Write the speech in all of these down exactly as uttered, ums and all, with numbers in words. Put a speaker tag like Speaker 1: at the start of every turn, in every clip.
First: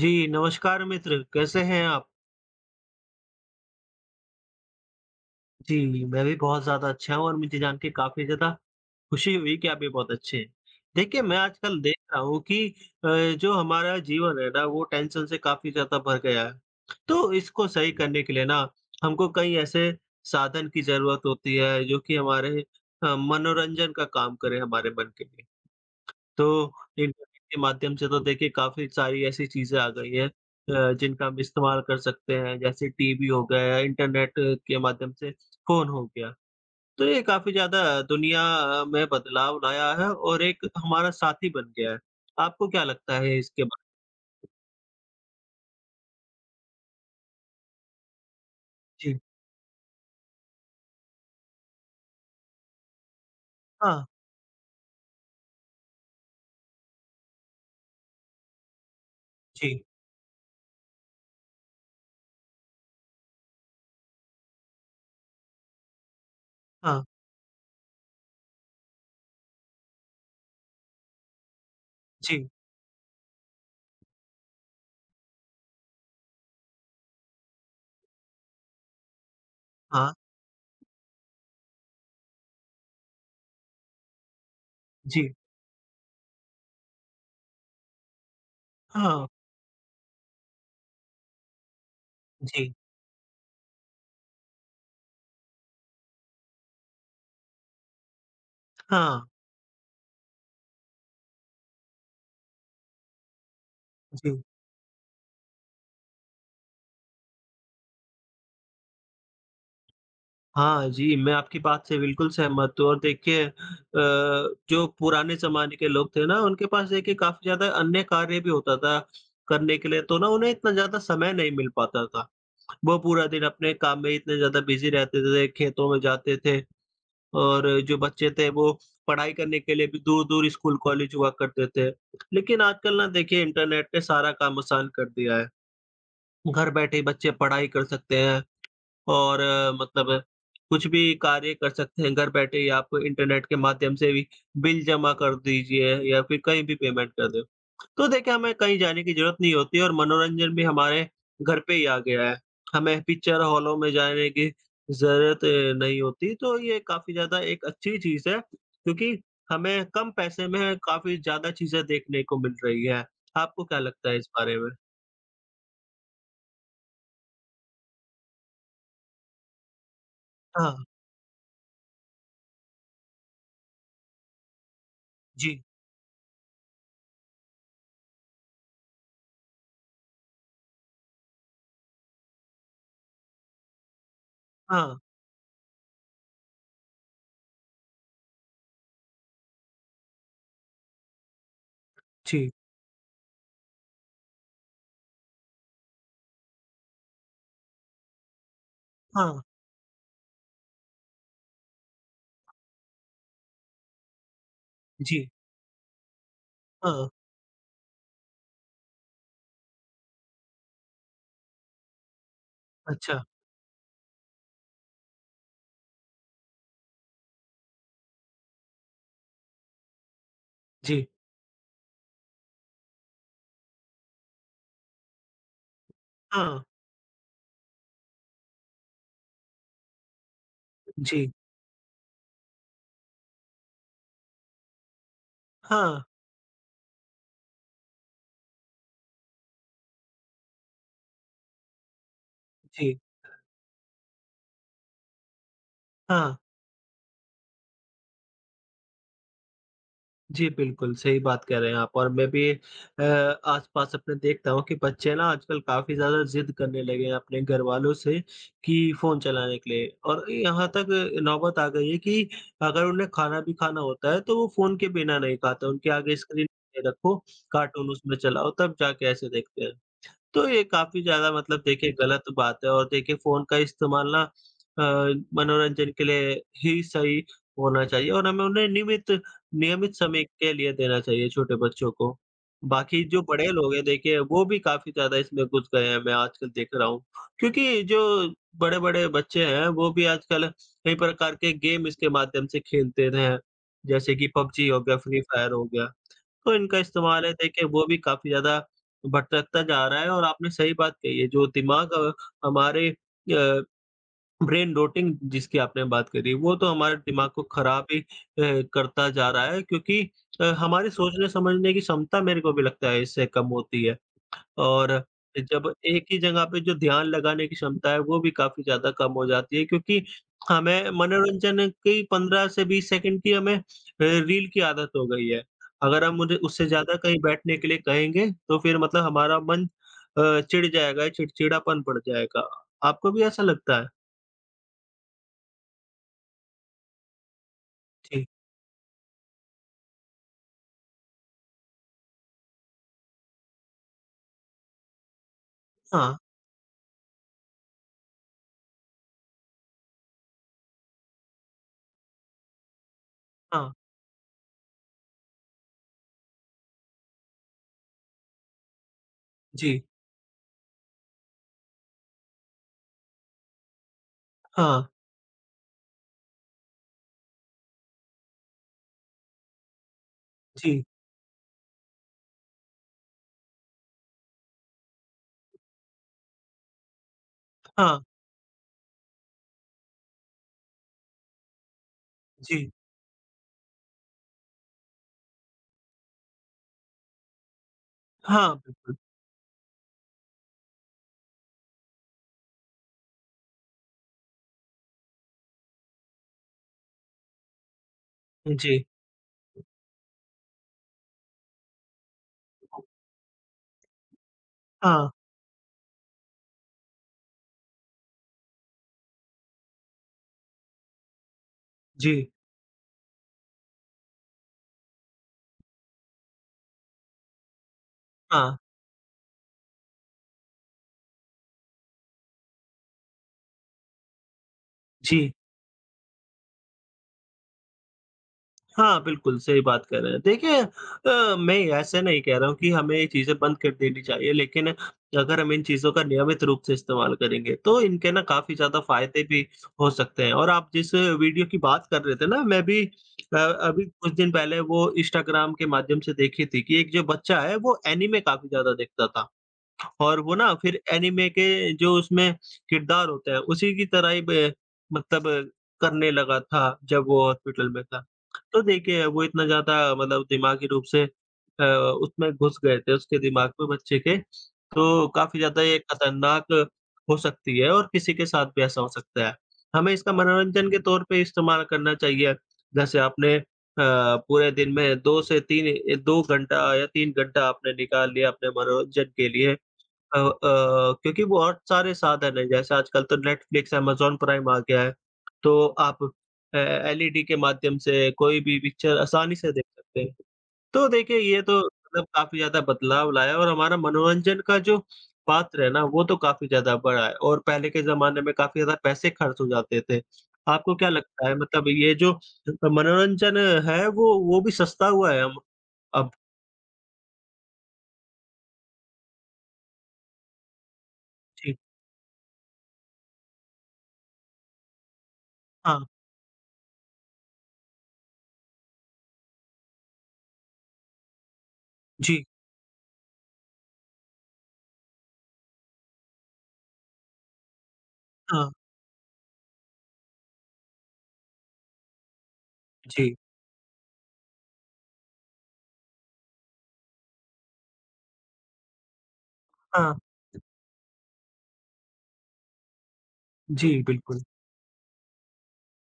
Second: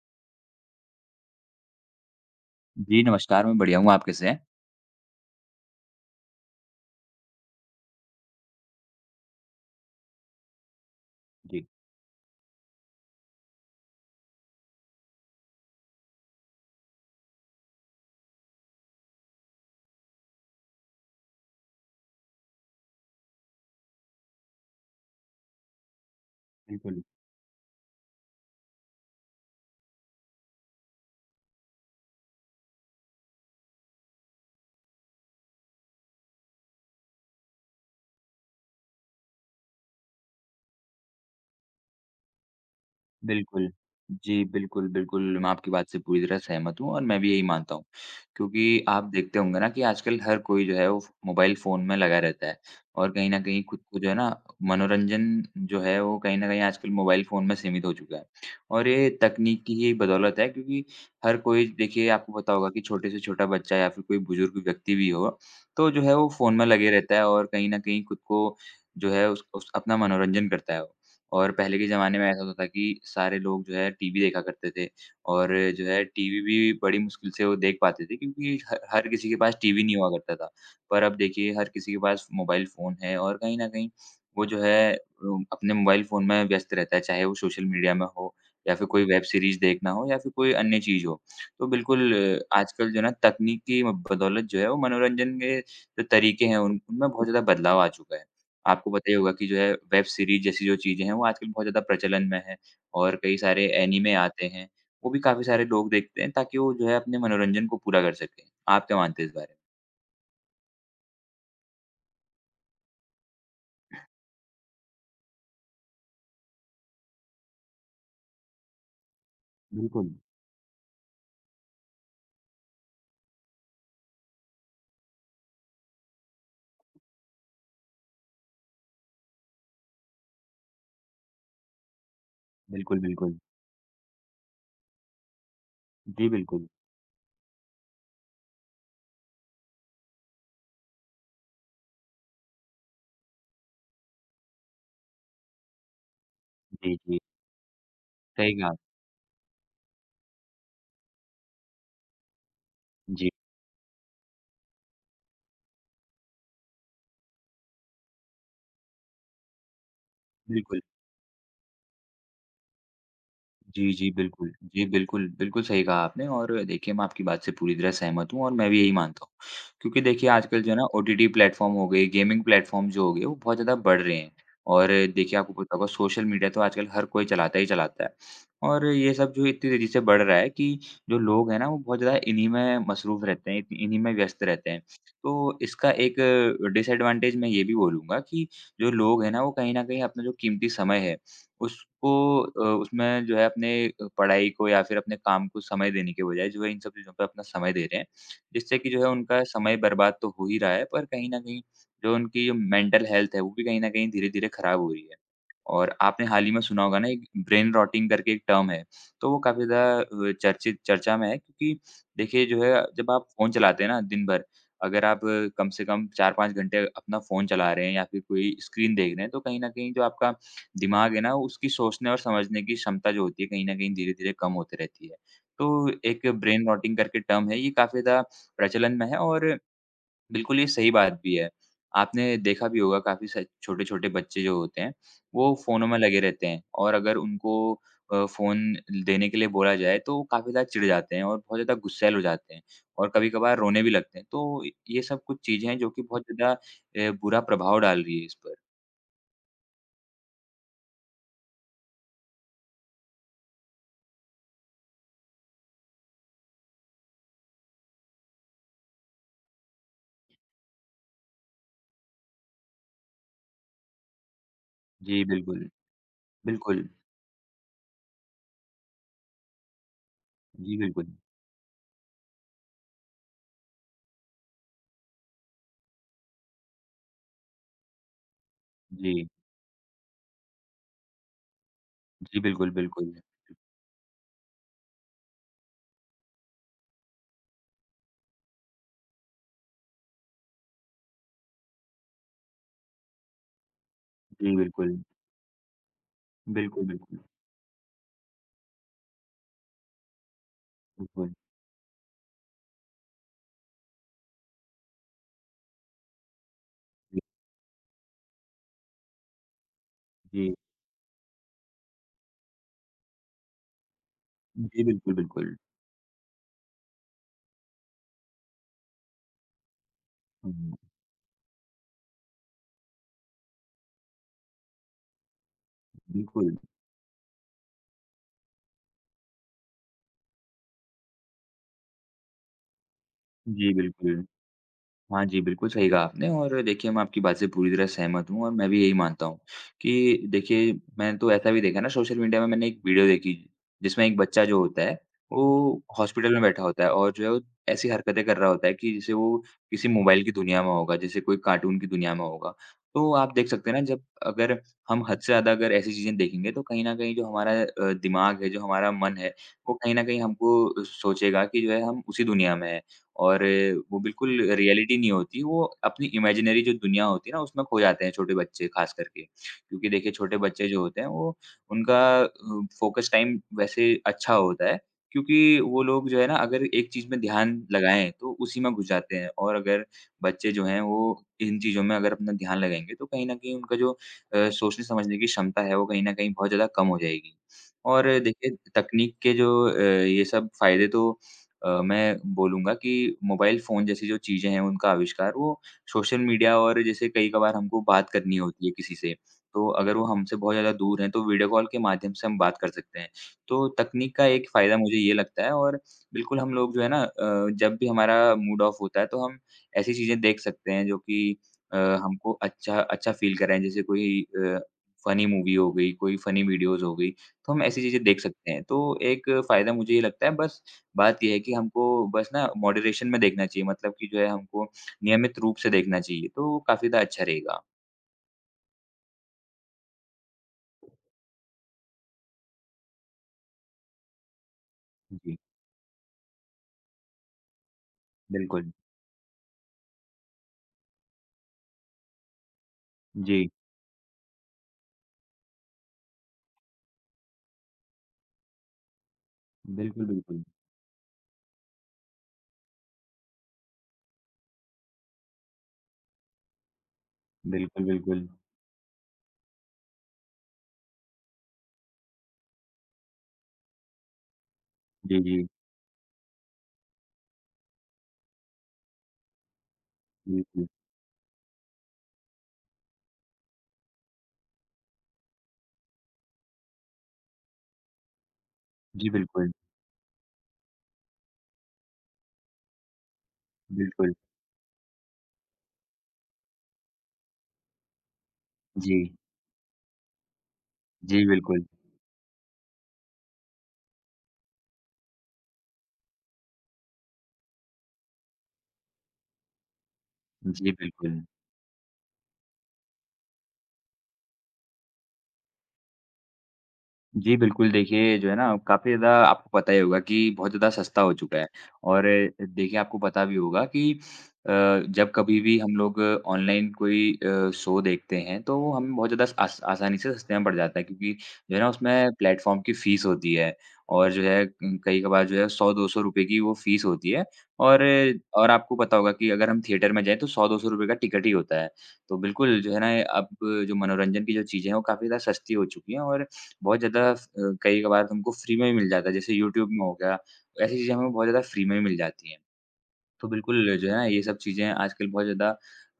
Speaker 1: जी, नमस्कार मित्र, कैसे हैं आप?
Speaker 2: जी, नमस्कार, मैं बढ़िया हूँ, आप कैसे हैं?
Speaker 1: जी, मैं भी बहुत ज़्यादा अच्छा हूँ और मुझे जान के काफ़ी ज़्यादा खुशी हुई कि आप भी बहुत अच्छे हैं। देखिए, मैं
Speaker 2: जी।
Speaker 1: आजकल देख रहा हूँ कि अ, जो हमारा जीवन है ना, वो टेंशन से काफ़ी ज़्यादा भर गया है। तो इसको सही करने के लिए ना, हमको कई ऐसे साधन की ज़रूरत होती है, जो कि हमारे अ, मनोरंजन का काम करें हमारे मन के लिए। तो
Speaker 2: बिल्कुल।
Speaker 1: इंटरनेट के माध्यम से तो देखिए काफ़ी सारी ऐसी चीज़ें आ गई हैं अ, जिनका हम इस्तेमाल कर सकते हैं, जैसे टीवी हो गया या इंटरनेट के माध्यम से फ़ोन हो गया। तो ये काफ़ी ज़्यादा दुनिया अ, में बदलाव लाया है और एक हमारा साथी बन गया है। आपको क्या लगता है इसके
Speaker 2: बिल्कुल।
Speaker 1: बारे
Speaker 2: जी, बिल्कुल, बिल्कुल, मैं आपकी बात से पूरी तरह सहमत हूँ और मैं भी यही मानता हूँ। क्योंकि
Speaker 1: में?
Speaker 2: आप
Speaker 1: जी,
Speaker 2: देखते होंगे ना कि आजकल हर कोई जो है वो फ़ मोबाइल फ़ोन में लगा रहता है और कहीं न कहीं खुद को
Speaker 1: हाँ,
Speaker 2: जो है ना मनोरंजन जो है वो कहीं न कहीं आजकल मोबाइल फ़ोन में सीमित हो चुका है। और ये तकनीक की
Speaker 1: जी,
Speaker 2: ही बदौलत है क्योंकि हर कोई देखिए आपको पता होगा कि छोटे से छोटा बच्चा या फिर कोई बुज़ुर्ग व्यक्ति भी हो, तो जो है वो फ़ोन में लगे
Speaker 1: हाँ,
Speaker 2: रहता है और कहीं न कहीं खुद को जो है उस उस अपना मनोरंजन करता है। और पहले के ज़माने में ऐसा
Speaker 1: जी,
Speaker 2: होता था कि सारे लोग जो है टीवी देखा करते थे और जो है टीवी भी बड़ी मुश्किल से वो देख पाते थे क्योंकि ह हर किसी के पास टीवी नहीं हुआ
Speaker 1: हाँ,
Speaker 2: करता था। पर अब देखिए हर किसी के पास मोबाइल फ़ोन है और कहीं न कहीं वो जो है
Speaker 1: जी,
Speaker 2: उम, अपने मोबाइल फ़ोन में व्यस्त रहता है, चाहे वो सोशल मीडिया में हो या फिर कोई वेब
Speaker 1: हाँ,
Speaker 2: सीरीज़ देखना हो या फिर कोई अन्य चीज़ हो। तो बिल्कुल अ,
Speaker 1: जी,
Speaker 2: आजकल जो है ना तकनीक की बदौलत जो है वो मनोरंजन के जो तरीके हैं उन उनमें बहुत ज़्यादा बदलाव आ चुका है। आपको पता ही
Speaker 1: हाँ,
Speaker 2: होगा कि जो है वेब सीरीज़ जैसी जो चीज़ें हैं वो आजकल बहुत ज़्यादा प्रचलन में है और कई सारे एनीमे
Speaker 1: जी।
Speaker 2: आते हैं, वो भी काफ़ी सारे लोग देखते हैं ताकि वो जो है अपने मनोरंजन को पूरा कर सकें। आप क्या मानते हैं इस बारे में?
Speaker 1: हाँ जी, मैं आपकी बात से बिल्कुल सहमत हूँ और देखिए अ, जो पुराने ज़माने के लोग थे ना, उनके पास देखिए काफ़ी ज़्यादा अन्य कार्य भी होता था करने के लिए,
Speaker 2: बिल्कुल।
Speaker 1: तो ना उन्हें इतना ज़्यादा समय नहीं मिल पाता था। वो पूरा दिन अपने काम में इतने ज़्यादा बिज़ी रहते थे, खेतों में जाते थे और जो बच्चे थे वो पढ़ाई करने के लिए भी दूर-दूर स्कूल, कॉलेज हुआ करते थे। लेकिन आजकल
Speaker 2: बिल्कुल,
Speaker 1: ना
Speaker 2: बिल्कुल।
Speaker 1: देखिए इंटरनेट ने सारा काम आसान कर दिया है।
Speaker 2: जी, बिल्कुल।
Speaker 1: घर बैठे ही बच्चे पढ़ाई कर सकते हैं और अ, मतलब कुछ भी कार्य कर सकते हैं घर बैठे ही आप इंटरनेट के माध्यम से भी बिल जमा कर दीजिए या फिर कहीं भी
Speaker 2: जी,
Speaker 1: पेमेंट
Speaker 2: जी।
Speaker 1: कर दो। तो देखिए
Speaker 2: सही
Speaker 1: हमें
Speaker 2: कहा।
Speaker 1: कहीं जाने की ज़रूरत नहीं होती और मनोरंजन भी हमारे घर पे ही आ गया है। हमें
Speaker 2: जी,
Speaker 1: पिक्चर हॉलों में जाने की ज़रूरत नहीं होती तो ये काफ़ी ज़्यादा एक अच्छी चीज़ है क्योंकि हमें कम पैसे में
Speaker 2: बिल्कुल।
Speaker 1: काफ़ी ज़्यादा चीज़ें देखने को मिल रही है। आपको क्या
Speaker 2: जी,
Speaker 1: लगता
Speaker 2: जी,
Speaker 1: है इस
Speaker 2: बिल्कुल।
Speaker 1: बारे में?
Speaker 2: जी, बिल्कुल, बिल्कुल सही कहा आपने और देखिए मैं आपकी बात से पूरी तरह सहमत हूँ और मैं भी यही मानता हूँ। क्योंकि देखिए आजकल जो है
Speaker 1: हाँ,
Speaker 2: ना ओटीटी प्लेटफ़ॉर्म हो गए, गेमिंग प्लेटफ़ॉर्म जो हो गए वो बहुत ज़्यादा बढ़ रहे हैं। और देखिए आपको
Speaker 1: जी।
Speaker 2: पता होगा सोशल मीडिया तो आजकल हर कोई चलाता ही चलाता है। और ये सब जो है इतनी तेज़ी से बढ़ रहा है कि जो लोग हैं ना वो बहुत ज़्यादा इन्हीं में मसरूफ़ रहते हैं, इतनी- इन्हीं में व्यस्त रहते हैं।
Speaker 1: हाँ,
Speaker 2: तो इसका एक डिसएडवांटेज मैं ये भी बोलूँगा कि जो लोग हैं ना वो कहीं न कहीं अपना जो कीमती समय है उसको
Speaker 1: जी।
Speaker 2: अ, उसमें जो है अपने अ, पढ़ाई को या फिर अपने काम को समय देने के बजाय जो है इन सब चीज़ों पे अपना समय दे रहे हैं। जिससे कि जो है
Speaker 1: हाँ,
Speaker 2: उनका समय बर्बाद तो हो ही रहा है पर कहीं न कहीं जो उनकी जो मेंटल हेल्थ है वो भी कहीं न कहीं धीरे-धीरे खराब हो रही है।
Speaker 1: जी।
Speaker 2: और आपने हाल ही में सुना होगा
Speaker 1: हाँ।
Speaker 2: ना एक ब्रेन रॉटिंग करके एक टर्म है, तो वो काफ़ी ज़्यादा अ, चर्चित चर्चा में है क्योंकि देखिए जो है जब
Speaker 1: अच्छा,
Speaker 2: आप फ़ोन चलाते हैं ना दिन भर, अगर आप अ, कम से कम चार पाँच घंटे अपना फ़ोन चला रहे हैं या फिर कोई स्क्रीन देख रहे हैं तो कहीं न कहीं जो आपका
Speaker 1: जी।
Speaker 2: दिमाग है ना, उसकी सोचने और समझने की क्षमता जो होती है, कहीं न कहीं धीरे-धीरे कम होती रहती है। तो एक
Speaker 1: हाँ,
Speaker 2: ब्रेन रॉटिंग करके टर्म है, ये काफ़ी ज़्यादा प्रचलन में है और बिल्कुल ये सही बात
Speaker 1: जी।
Speaker 2: भी है। आपने देखा भी होगा काफ़ी स छोटे-छोटे बच्चे जो होते हैं, वो फ़ोनों में
Speaker 1: हाँ,
Speaker 2: लगे रहते हैं और अगर उनको अ, फ़ोन देने के लिए बोला जाए, तो वो काफ़ी ज़्यादा चिढ़ जाते हैं और बहुत ज़्यादा गुस्सैल हो जाते हैं
Speaker 1: जी।
Speaker 2: और कभी-कभार रोने भी लगते हैं। तो ये सब कुछ चीज़ें हैं, जो कि बहुत
Speaker 1: हाँ,
Speaker 2: ज़्यादा अ, बुरा प्रभाव डाल रही है इस पर।
Speaker 1: जी, बिल्कुल, सही बात कह रहे हैं आप और मैं भी अ, आस-पास अपने देखता हूँ कि बच्चे ना आजकल काफ़ी ज़्यादा ज़िद करने लगे हैं अपने घरवालों से कि फ़ोन चलाने के लिए और यहाँ तक नौबत आ गई है कि अगर उन्हें खाना भी खाना होता है, तो वो फ़ोन के बिना
Speaker 2: जी,
Speaker 1: नहीं खाते,
Speaker 2: बिल्कुल।
Speaker 1: उनके आगे स्क्रीन
Speaker 2: बिल्कुल।
Speaker 1: नहीं रखो, कार्टून उसमें चलाओ, तब जाके ऐसे देखते हैं। तो ये
Speaker 2: जी,
Speaker 1: काफ़ी
Speaker 2: बिल्कुल।
Speaker 1: ज़्यादा मतलब देखिए गलत बात है और देखिए फ़ोन का इस्तेमाल ना अ, मनोरंजन के लिए ही सही होना चाहिए और हमें उन्हें नियमित
Speaker 2: जी,
Speaker 1: नियमित समय के लिए देना चाहिए छोटे बच्चों को।
Speaker 2: जी, बिल्कुल,
Speaker 1: बाकी
Speaker 2: बिल्कुल।
Speaker 1: जो बड़े लोग हैं देखिए वो भी काफ़ी ज़्यादा इसमें घुस गए हैं, मैं आजकल देख रहा हूँ। क्योंकि जो बड़े-बड़े बच्चे हैं वो भी आजकल कई प्रकार के गेम इसके माध्यम से खेलते हैं। जैसे कि
Speaker 2: जी,
Speaker 1: पबजी हो गया,
Speaker 2: बिल्कुल।
Speaker 1: फ्री फायर हो गया। तो इनका
Speaker 2: बिल्कुल, बिल्कुल।
Speaker 1: इस्तेमाल है देखिए वो भी काफ़ी ज़्यादा भटकता जा रहा है और आपने सही बात कही है
Speaker 2: बिल्कुल।
Speaker 1: जो दिमाग अ, हमारे अ, ब्रेन रोटिंग जिसकी आपने बात करी वो तो हमारे
Speaker 2: जी,
Speaker 1: दिमाग को खराब ही अ, करता जा रहा है क्योंकि अ,
Speaker 2: जी,
Speaker 1: हमारी सोचने समझने की क्षमता मेरे को भी लगता है इससे कम होती है।
Speaker 2: जी,
Speaker 1: और
Speaker 2: बिल्कुल, बिल्कुल।
Speaker 1: जब एक ही जगह पे जो ध्यान लगाने की क्षमता है, वो भी काफ़ी ज़्यादा कम हो जाती है क्योंकि
Speaker 2: हुँ,
Speaker 1: हमें मनोरंजन की पंद्रह से बीस सेकंड की हमें अ, रील की आदत हो गई है। अगर हम मुझे
Speaker 2: बिल्कुल।
Speaker 1: उससे ज़्यादा कहीं बैठने के लिए कहेंगे, तो फिर मतलब हमारा मन अ, चिढ़ जाएगा, चिड़चिड़ापन बढ़ जाएगा। आपको भी ऐसा
Speaker 2: जी,
Speaker 1: लगता है?
Speaker 2: बिल्कुल। हाँ जी, बिल्कुल सही कहा आपने और देखिए मैं आपकी बात से पूरी तरह
Speaker 1: जी।
Speaker 2: सहमत हूँ और मैं भी यही मानता हूँ कि देखिए मैंने तो ऐसा भी देखा ना सोशल मीडिया में मैंने एक वीडियो देखी जिसमें एक बच्चा जो होता है वो
Speaker 1: हाँ,
Speaker 2: हॉस्पिटल में बैठा होता है और जो है वो ऐसी हरकतें कर रहा होता है कि जैसे वो किसी मोबाइल की दुनिया में होगा, जैसे कोई कार्टून की दुनिया में होगा। तो आप देख सकते
Speaker 1: हाँ,
Speaker 2: हैं ना जब अगर हम हद से ज़्यादा अगर ऐसी चीज़ें देखेंगे तो कहीं न कहीं जो हमारा अ, दिमाग है, जो हमारा मन है, वो
Speaker 1: जी,
Speaker 2: कहीं न कहीं हमको सोचेगा कि जो है हम उसी दुनिया में हैं। और वो बिल्कुल
Speaker 1: हाँ,
Speaker 2: रियलिटी नहीं होती, वो अपनी इमेजिनरी जो दुनिया होती है ना, उसमें खो जाते हैं छोटे बच्चे ख़ास करके। क्योंकि देखिए छोटे बच्चे जो
Speaker 1: जी,
Speaker 2: होते हैं वो उनका अ, फ़ोकस टाइम वैसे अच्छा होता है, क्योंकि वो लोग जो है ना अगर एक चीज़ में ध्यान
Speaker 1: हाँ,
Speaker 2: लगाएँ तो उसी में घुस जाते हैं और अगर बच्चे जो हैं वो इन चीज़ों में अगर अपना ध्यान
Speaker 1: जी,
Speaker 2: लगाएँगे तो कहीं न कहीं उनका जो अ, सोचने-समझने की क्षमता है वो कहीं न कहीं बहुत ज़्यादा कम हो जाएगी। और देखिए
Speaker 1: हाँ, बिल्कुल।
Speaker 2: तकनीक के जो अ, ये सब फ़ायदे तो अ, मैं बोलूँगा कि मोबाइल फ़ोन जैसी जो चीज़ें हैं उनका आविष्कार वो सोशल मीडिया और जैसे कई कभार हमको बात करनी होती है
Speaker 1: जी,
Speaker 2: किसी से, तो अगर वो हमसे बहुत ज़्यादा दूर हैं तो वीडियो कॉल के माध्यम से हम बात कर सकते हैं। तो तकनीक का एक फ़ायदा मुझे
Speaker 1: हाँ,
Speaker 2: ये लगता है और बिल्कुल हम लोग जो है ना अ, जब भी हमारा मूड ऑफ होता है तो हम ऐसी चीज़ें देख सकते हैं जो कि अ,
Speaker 1: जी,
Speaker 2: हमको अच्छा अच्छा फ़ील कराएँ जैसे कोई अ, फ़नी मूवी हो गई, कोई फ़नी वीडियोज़ हो गई, तो हम ऐसी चीज़ें देख सकते
Speaker 1: हाँ,
Speaker 2: हैं। तो एक फ़ायदा मुझे ये लगता है बस बात ये है कि हमको बस ना मॉडरेशन में देखना चाहिए मतलब कि जो है हमको
Speaker 1: जी।
Speaker 2: नियमित रूप से देखना चाहिए, तो काफ़ी ज़्यादा अच्छा रहेगा।
Speaker 1: हाँ, बिल्कुल, सही बात कह रहे हैं। देखिए अ, मैं ऐसे नहीं कह रहा हूँ कि हमें ये चीज़ें बंद कर देनी चाहिए, लेकिन
Speaker 2: जी,
Speaker 1: अगर हम इन चीज़ों का नियमित रूप से इस्तेमाल करेंगे, तो इनके ना काफ़ी
Speaker 2: बिल्कुल।
Speaker 1: ज़्यादा फ़ायदे भी हो सकते हैं। और आप जिस वीडियो की बात कर रहे थे ना, मैं भी अ,
Speaker 2: जी,
Speaker 1: अभी कुछ दिन पहले वो इंस्टाग्राम के माध्यम से देखी थी कि एक जो बच्चा है, वो एनीमे काफ़ी ज़्यादा देखता था।
Speaker 2: बिल्कुल,
Speaker 1: और वो
Speaker 2: बिल्कुल।
Speaker 1: ना फिर एनीमे के जो उसमें किरदार होता है, उसी की तरह ही ब मतलब करने लगा था, जब वो हॉस्पिटल में
Speaker 2: बिल्कुल,
Speaker 1: था।
Speaker 2: बिल्कुल।
Speaker 1: तो देखिए, वो इतना ज़्यादा मतलब दिमागी रूप से अ, उसमें घुस गए थे, उसके दिमाग में बच्चे के, तो
Speaker 2: जी,
Speaker 1: काफ़ी
Speaker 2: जी,
Speaker 1: ज़्यादा ये खतरनाक हो सकती है और किसी के साथ भी ऐसा हो सकता है। हमें इसका
Speaker 2: बिल्कुल।
Speaker 1: मनोरंजन के तौर पे इस्तेमाल करना चाहिए। जैसे आपने अ, पूरे दिन में दो से तीन ए, दो घंटा या तीन घंटा आपने निकाल लिया अपने मनोरंजन
Speaker 2: जी,
Speaker 1: के
Speaker 2: बिल्कुल,
Speaker 1: लिए, अ अ, क्योंकि बहुत सारे साधन हैं, जैसे आजकल तो नेटफ्लिक्स,
Speaker 2: बिल्कुल।
Speaker 1: अमेज़न प्राइम आ गया है, तो आप अ, एलईडी के माध्यम से कोई भी
Speaker 2: जी,
Speaker 1: पिक्चर आसानी से देख सकते हैं। तो देखिए,
Speaker 2: जी,
Speaker 1: ये तो
Speaker 2: बिल्कुल।
Speaker 1: मतलब काफ़ी ज़्यादा बदलाव लाया और हमारा मनोरंजन का जो पात्र है ना, वो तो काफ़ी ज़्यादा बड़ा है और पहले के ज़माने में काफ़ी ज़्यादा पैसे खर्च हो जाते थे।
Speaker 2: जी,
Speaker 1: आपको क्या
Speaker 2: बिल्कुल।
Speaker 1: लगता है मतलब ये जो मनोरंजन है, वो वो भी सस्ता हुआ है हम अब?
Speaker 2: जी, बिल्कुल, देखिए जो है ना काफ़ी ज़्यादा आपको पता ही होगा कि बहुत ज़्यादा सस्ता हो चुका है
Speaker 1: जी,
Speaker 2: और देखिए आपको पता भी होगा कि अ, जब कभी भी हम
Speaker 1: हाँ,
Speaker 2: लोग ऑनलाइन कोई अ, शो देखते हैं तो वो हमें बहुत ज़्यादा आस आसानी से सस्ते में पड़ जाता है क्योंकि जो है ना उसमें
Speaker 1: जी,
Speaker 2: प्लेटफ़ॉर्म की फ़ीस होती है और जो है कई-कभार जो है सौ दो सौ रुपए की वो फ़ीस होती है और
Speaker 1: हाँ,
Speaker 2: और आपको पता होगा कि अगर हम थिएटर में जाएँ तो सौ दो सौ रुपए का टिकट ही होता है। तो बिल्कुल जो है ना
Speaker 1: जी,
Speaker 2: अब जो मनोरंजन की जो चीज़ें हैं वो काफ़ी ज़्यादा सस्ती हो चुकी हैं और बहुत ज़्यादा फ अ, कई कभार हमको फ्री में भी मिल जाता है, जैसे यूट्यूब में
Speaker 1: हाँ,
Speaker 2: हो गया, ऐसी चीज़ें हमें बहुत ज़्यादा फ्री में भी मिल जाती हैं। तो
Speaker 1: जी,
Speaker 2: बिल्कुल जो है ना
Speaker 1: बिल्कुल,
Speaker 2: ये सब चीज़ें आजकल बहुत ज़्यादा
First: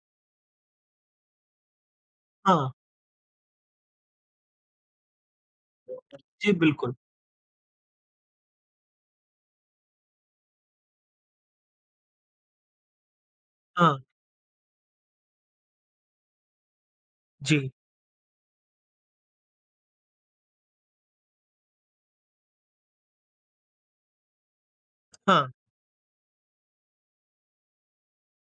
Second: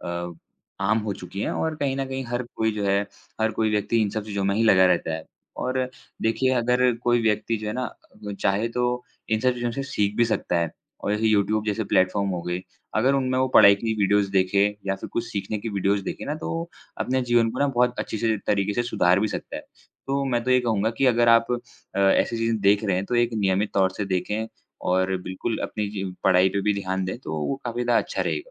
Speaker 2: अ, आम हो चुकी हैं और कहीं न कहीं हर
Speaker 1: हाँ।
Speaker 2: कोई जो है, हर कोई व्यक्ति इन सब चीज़ों में ही लगा रहता है। और देखिए
Speaker 1: जी,
Speaker 2: अगर
Speaker 1: बिल्कुल।
Speaker 2: कोई व्यक्ति जो है ना अ, चाहे तो इन सब चीज़ों से सीख भी सकता है और जैसे यूट्यूब जैसे प्लेटफ़ॉर्म हो गए, अगर उनमें वो पढ़ाई
Speaker 1: हाँ,
Speaker 2: की वीडियोज़ देखे या फिर कुछ सीखने की वीडियोज़ देखे ना तो अपने जीवन को ना
Speaker 1: जी,
Speaker 2: बहुत अच्छे से तरीके से सुधार भी सकता है। तो मैं तो ये कहूँगा कि अगर आप अ, ऐसी चीज़ें देख रहे हैं तो एक नियमित तौर से देखें और
Speaker 1: हाँ।
Speaker 2: बिल्कुल अपनी जी पढ़ाई पे भी ध्यान दें, तो वो काफ़ी ज़्यादा अच्छा रहेगा।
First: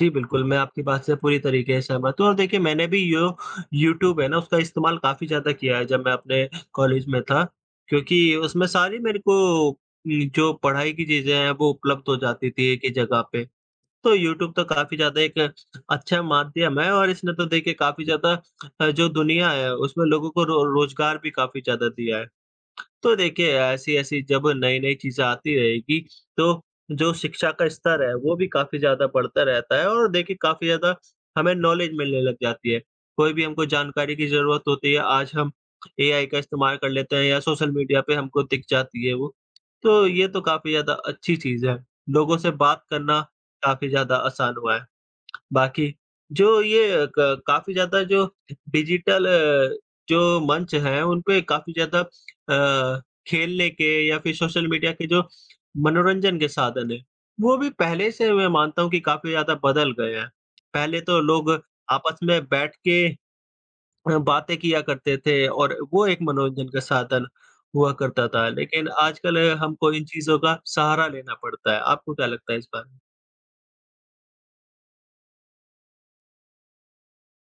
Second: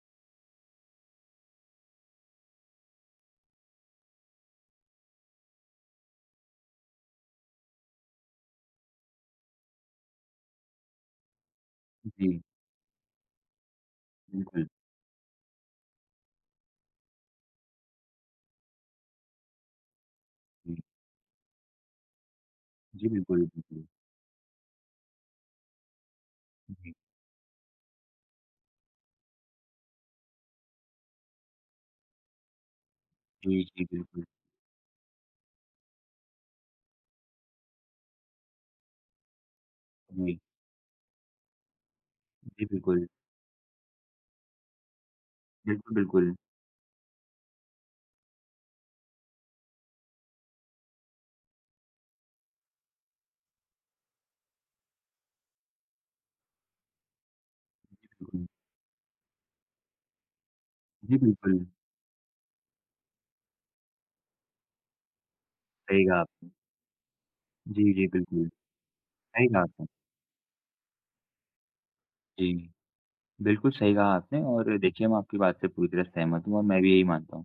Speaker 1: जी, बिल्कुल, मैं आपकी बात से पूरी तरीके से सहमत हूँ और देखिए मैंने भी यो यूट्यूब है ना उसका इस्तेमाल काफ़ी ज़्यादा किया है जब मैं अपने कॉलेज में था, क्योंकि उसमें सारी मेरे को उम, जो पढ़ाई की चीज़ें हैं वो उपलब्ध हो
Speaker 2: जी,
Speaker 1: जाती थी एक ही जगह पे। तो यूट्यूब तो
Speaker 2: बिल्कुल।
Speaker 1: काफ़ी ज़्यादा एक अच्छा माध्यम है और इसने तो देखिए काफ़ी ज़्यादा अ, जो दुनिया है उसमें लोगों को रो
Speaker 2: जी,
Speaker 1: रोज़गार भी काफ़ी ज़्यादा दिया है।
Speaker 2: जी
Speaker 1: तो
Speaker 2: बिल्कुल,
Speaker 1: देखिए
Speaker 2: बिल्कुल।
Speaker 1: ऐसी-ऐसी जब नई-नई चीज़ें आती रहेगी, तो
Speaker 2: जी,
Speaker 1: जो शिक्षा का स्तर है वो भी काफ़ी ज़्यादा बढ़ता रहता है और देखिए काफ़ी ज़्यादा हमें नॉलेज मिलने लग जाती है। कोई भी
Speaker 2: जी,
Speaker 1: हमको
Speaker 2: जी
Speaker 1: जानकारी
Speaker 2: बिल्कुल।
Speaker 1: की ज़रूरत होती है, आज हम एआई का इस्तेमाल कर लेते हैं या सोशल मीडिया पे हमको दिख जाती है वो। तो ये
Speaker 2: जी,
Speaker 1: तो काफ़ी ज़्यादा अच्छी चीज़ है। लोगों से
Speaker 2: जी
Speaker 1: बात
Speaker 2: बिल्कुल।
Speaker 1: करना काफ़ी ज़्यादा आसान हुआ है। बाकी
Speaker 2: बिल्कुल, बिल्कुल।
Speaker 1: जो ये क काफ़ी ज़्यादा जो डिजिटल अ, जो मंच हैं, उनपे काफ़ी ज़्यादा अ, खेलने के या फिर सोशल मीडिया के जो मनोरंजन के साधन हैं, वो भी
Speaker 2: जी
Speaker 1: पहले से
Speaker 2: बिल्कुल,
Speaker 1: मैं मानता हूँ कि काफ़ी ज़्यादा बदल गए हैं। पहले
Speaker 2: जी
Speaker 1: तो लोग
Speaker 2: बिल्कुल,
Speaker 1: आपस में बैठ के अ, बातें किया करते थे और
Speaker 2: सही
Speaker 1: वो एक
Speaker 2: कहा आपने।
Speaker 1: मनोरंजन का साधन हुआ
Speaker 2: जी, जी
Speaker 1: करता
Speaker 2: बिल्कुल,
Speaker 1: था,
Speaker 2: सही
Speaker 1: लेकिन आजकल अ,
Speaker 2: कहा आपने।
Speaker 1: हमको इन चीज़ों का सहारा लेना पड़ता है। आपको क्या
Speaker 2: जी,
Speaker 1: लगता है इस बारे में?
Speaker 2: बिल्कुल सही कहा आपने और देखिए मैं आपकी बात से पूरी तरह सहमत हूँ और मैं भी यही मानता हूँ।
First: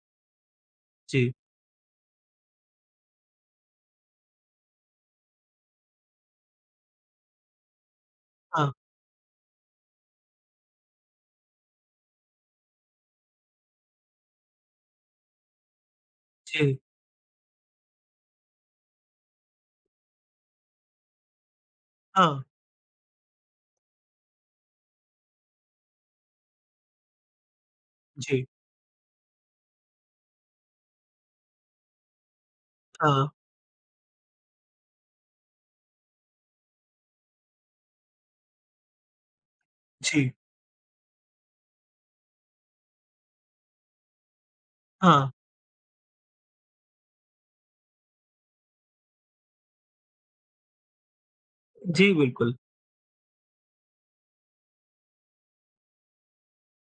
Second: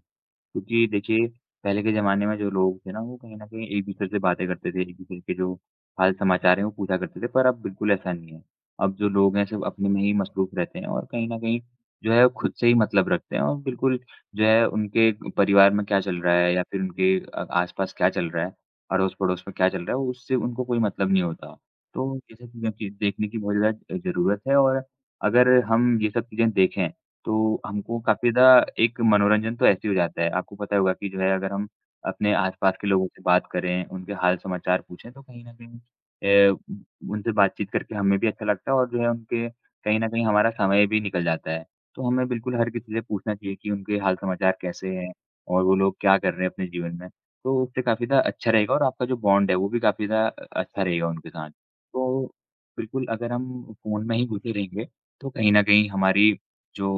Speaker 2: क्योंकि देखिए,
Speaker 1: जी।
Speaker 2: पहले के ज़माने में जो लोग थे ना, वो कहीं न कहीं एक-दूसरे से बातें करते थे, एक-दूसरे के जो हाल-समाचार हैं, वो पूछा करते थे, पर अब बिल्कुल ऐसा नहीं है।
Speaker 1: हाँ,
Speaker 2: अब जो लोग हैं, सब अपने में ही मसरूफ़ रहते हैं और कहीं न कहीं जो है, वो खुद से ही मतलब रखते हैं और बिल्कुल जो है, उनके परिवार में क्या चल रहा है या
Speaker 1: जी।
Speaker 2: फिर उनके अ, आस-पास क्या चल रहा है, अड़ोस-पड़ोस में क्या चल रहा है, उससे उनको कोई मतलब नहीं होता। तो ये
Speaker 1: हाँ,
Speaker 2: सब चीज़ें की- देखने की बहुत ज़्यादा ज़रूरत है और अगर हम ये सब चीज़ें देखें तो हमको काफ़ी
Speaker 1: जी।
Speaker 2: ज़्यादा एक मनोरंजन तो ऐसे ही हो जाता है। आपको पता होगा कि जो है अगर हम अपने आस-पास के लोगों से
Speaker 1: हाँ,
Speaker 2: बात करें, उनके हाल-समाचार पूछें तो कहीं न कहीं अ, उ उनसे बातचीत करके हमें भी अच्छा लगता है और जो है उनके कहीं न कहीं
Speaker 1: जी।
Speaker 2: हमारा समय भी निकल जाता है। तो हमें बिल्कुल हर किसी से पूछना चाहिए कि उनके हाल-समाचार कैसे हैं
Speaker 1: हाँ,
Speaker 2: और वो लोग क्या कर रहे हैं अपने जीवन में। तो उससे काफ़ी ज़्यादा अच्छा रहेगा और आपका जो बॉन्ड है वो भी काफ़ी ज़्यादा अ, अच्छा रहेगा उनके साथ।
Speaker 1: जी,
Speaker 2: तो
Speaker 1: बिल्कुल।
Speaker 2: बिल्कुल अगर हम फ़ोन में ही घुसे रहेंगे तो कहीं न कहीं हमारी जो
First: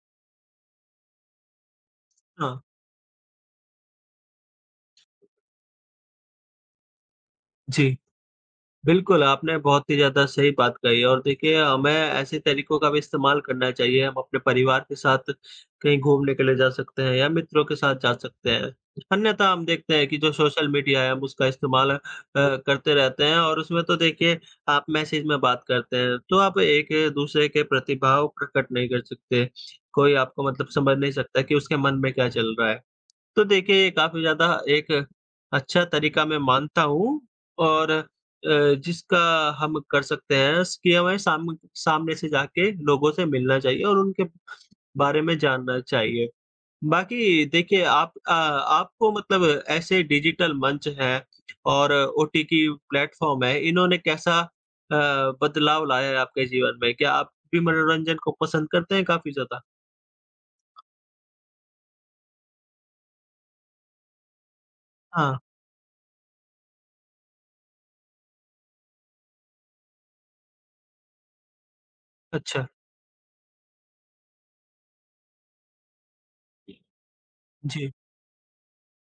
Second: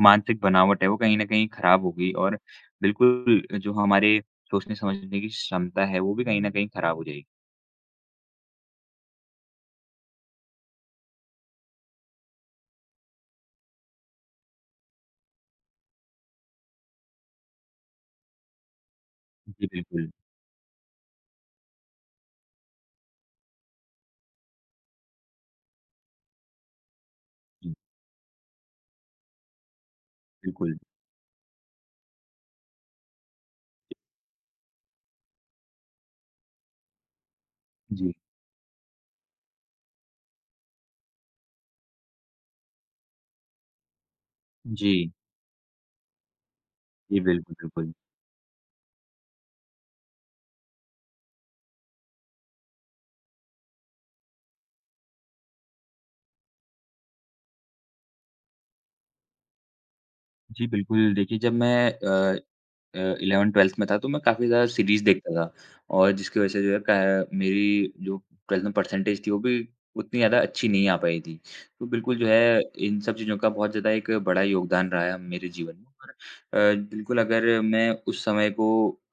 Speaker 2: मानसिक बनावट है वो कहीं न कहीं खराब होगी और
Speaker 1: हाँ,
Speaker 2: बिल्कुल जो हमारे सोचने-समझने की क्षमता है, वो भी कहीं न कहीं खराब हो जाएगी।
Speaker 1: जी। बिल्कुल, आपने बहुत ही ज़्यादा सही बात कही और देखिए हमें ऐसे तरीकों का भी इस्तेमाल करना चाहिए। हम अपने परिवार के साथ कहीं घूमने के लिए जा सकते हैं या मित्रों के साथ जा सकते हैं। अन्यथा हम
Speaker 2: जी,
Speaker 1: देखते हैं
Speaker 2: बिल्कुल।
Speaker 1: कि जो सोशल मीडिया है हम उसका इस्तेमाल अ, करते रहते हैं और उसमें तो देखिए आप मैसेज में बात करते हैं, तो आप एक-दूसरे के
Speaker 2: जी,
Speaker 1: प्रतिभाव प्रकट नहीं कर सकते। कोई आपको मतलब
Speaker 2: बिल्कुल।
Speaker 1: समझ नहीं सकता कि उसके मन में क्या चल रहा है। तो देखिए, काफ़ी ज़्यादा एक अच्छा तरीका मैं मानता हूँ और अ,
Speaker 2: जी।
Speaker 1: जिसका हम कर सकते हैं स कि हमें साम सामने से जाके लोगों से मिलना चाहिए और उनके
Speaker 2: जी।
Speaker 1: बारे में जानना चाहिए।
Speaker 2: जी,
Speaker 1: बाकी
Speaker 2: बिल्कुल,
Speaker 1: देखिए
Speaker 2: बिल्कुल।
Speaker 1: आप अ, आपको मतलब ऐसे डिजिटल मंच हैं और ओटीटी प्लेटफ़ॉर्म है, इन्होंने कैसा अ, बदलाव लाया है आपके जीवन में? क्या आप भी मनोरंजन को पसंद करते हैं काफ़ी ज़्यादा?
Speaker 2: जी, बिल्कुल देखिए जब मैं अ अ, इलेवेंथ-ट्वेल्थ में था तो मैं काफ़ी ज़्यादा सीरीज़ देखता
Speaker 1: हाँ,
Speaker 2: था और जिसकी वज़ह से जो है क मेरी जो ट्वेल्थ में परसेंटेज थी वो भी उतनी ज़्यादा अच्छी नहीं आ पाई थी। तो बिल्कुल जो है
Speaker 1: अच्छा।
Speaker 2: इन सब चीज़ों का बहुत ज़्यादा एक बड़ा योगदान रहा है मेरे जीवन में और अ, बिल्कुल अगर मैं
Speaker 1: जी।
Speaker 2: उस समय को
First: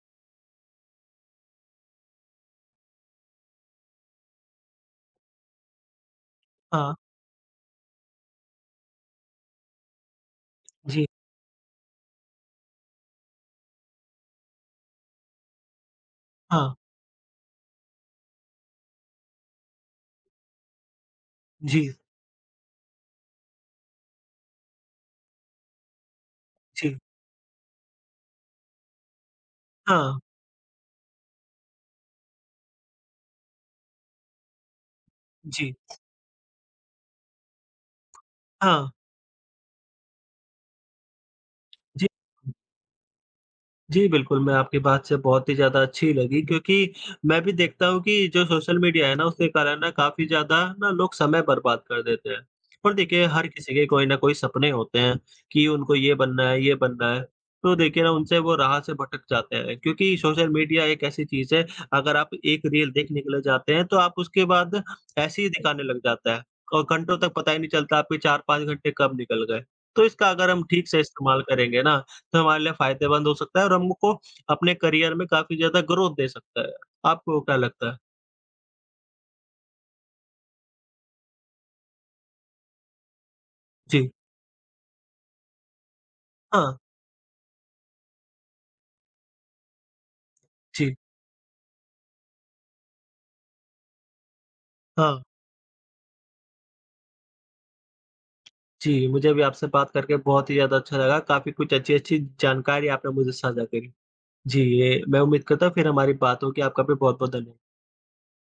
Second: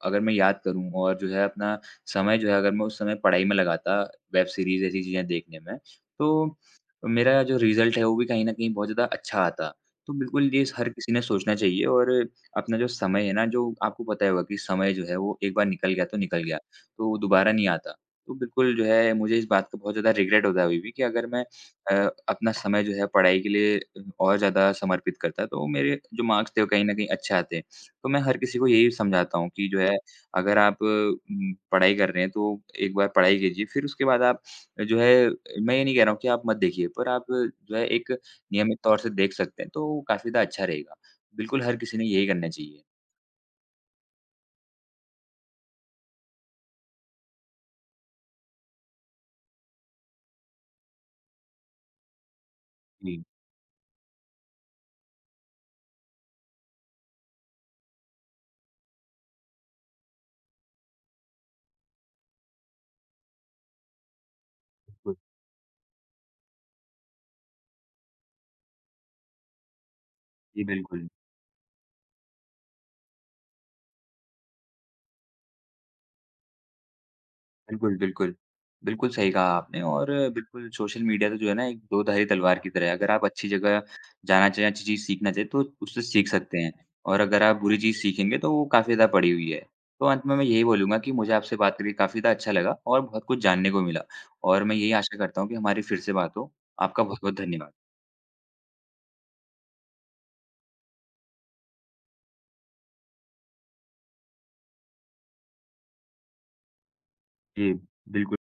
Speaker 2: अगर मैं याद करूँ और जो है अपना समय जो है अगर मैं उस समय पढ़ाई में लगाता वेब सीरीज़ ऐसी चीज़ें देखने में, तो
Speaker 1: हाँ,
Speaker 2: मेरा जो रिज़ल्ट है वो भी कहीं न कहीं बहुत ज़्यादा अच्छा आता। तो बिल्कुल ये स हर
Speaker 1: जी।
Speaker 2: किसी ने सोचना चाहिए और अपना जो समय है ना, जो आपको पता ही होगा कि समय जो है वो एक बार निकल गया तो निकल गया,
Speaker 1: हाँ,
Speaker 2: तो वो दोबारा नहीं आता। तो बिल्कुल जो है मुझे इस बात का बहुत ज़्यादा रिग्रेट होता है अभी भी कि अगर मैं
Speaker 1: जी,
Speaker 2: अ, अपना समय जो है पढ़ाई के लिए और ज़्यादा समर्पित करता तो मेरे जो मार्क्स थे वो कहीं न
Speaker 1: जी।
Speaker 2: कहीं अच्छे आते। तो मैं हर किसी को यही समझाता हूँ कि जो है
Speaker 1: हाँ,
Speaker 2: अगर आप उम, पढ़ाई कर रहे हैं तो एक बार पढ़ाई कीजिए फिर उसके बाद आप जो है
Speaker 1: जी।
Speaker 2: मैं ये नहीं कह रहा हूँ कि आप मत देखिए पर आप जो है एक नियमित
Speaker 1: हाँ,
Speaker 2: तौर से देख सकते हैं, तो काफ़ी ज़्यादा अच्छा रहेगा। बिल्कुल, हर किसी ने
Speaker 1: जी।
Speaker 2: यही करना चाहिए।
Speaker 1: जी, बिल्कुल, मैं आपकी बात से बहुत ही ज़्यादा अच्छी लगी क्योंकि मैं भी देखता हूँ कि जो सोशल मीडिया है ना, उसके कारण ना काफ़ी ज़्यादा ना लोग समय बर्बाद कर देते हैं। और
Speaker 2: जी,
Speaker 1: देखिए, हर किसी के कोई ना कोई सपने होते हैं कि उनको ये बनना है, ये बनना है। तो देखिए ना, उनसे वो राह से भटक जाते हैं क्योंकि सोशल मीडिया एक ऐसी चीज़ है, अगर आप एक रील देखने के लिए जाते हैं, तो आप उसके बाद
Speaker 2: बिल्कुल।
Speaker 1: ऐसे ही दिखाने लग जाता है और घंटों तक पता ही नहीं चलता आपके चार पाँच घंटे कब निकल गए। तो इसका अगर हम
Speaker 2: जी,
Speaker 1: ठीक से
Speaker 2: बिल्कुल।
Speaker 1: इस्तेमाल करेंगे ना, तो हमारे लिए फ़ायदेमंद हो सकता है और हमको अपने करियर में काफ़ी ज़्यादा ग्रोथ दे सकता है। आपको क्या लगता है?
Speaker 2: बिल्कुल, बिल्कुल। बिल्कुल सही कहा आपने और बिल्कुल सोशल मीडिया तो जो है ना एक दो-धारी तलवार की तरह है। अगर आप अच्छी जगह
Speaker 1: जी।
Speaker 2: जाना चाहें, अच्छी चीज़ सीखना चाहें तो उससे सीख सकते हैं
Speaker 1: हाँ,
Speaker 2: और अगर आप बुरी चीज़ सीखेंगे तो वो काफ़ी ज़्यादा पड़ी हुई है। तो अंत में मैं यही
Speaker 1: जी।
Speaker 2: बोलूँगा कि मुझे आपसे बात करके काफ़ी ज़्यादा अच्छा लगा और बहुत कुछ जानने को मिला और मैं यही आशा
Speaker 1: हाँ,
Speaker 2: करता हूँ कि हमारी फिर से बात हो। आपका बहुत-बहुत धन्यवाद।
Speaker 1: जी, मुझे भी आपसे बात करके बहुत ही ज़्यादा अच्छा लगा। काफ़ी कुछ अच्छी-अच्छी जानकारी आपने मुझे साझा करी। जी, ये मैं उम्मीद करता हूँ फिर हमारी बात होगी। आपका भी बहुत-बहुत धन्य
Speaker 2: जी, बिल्कुल।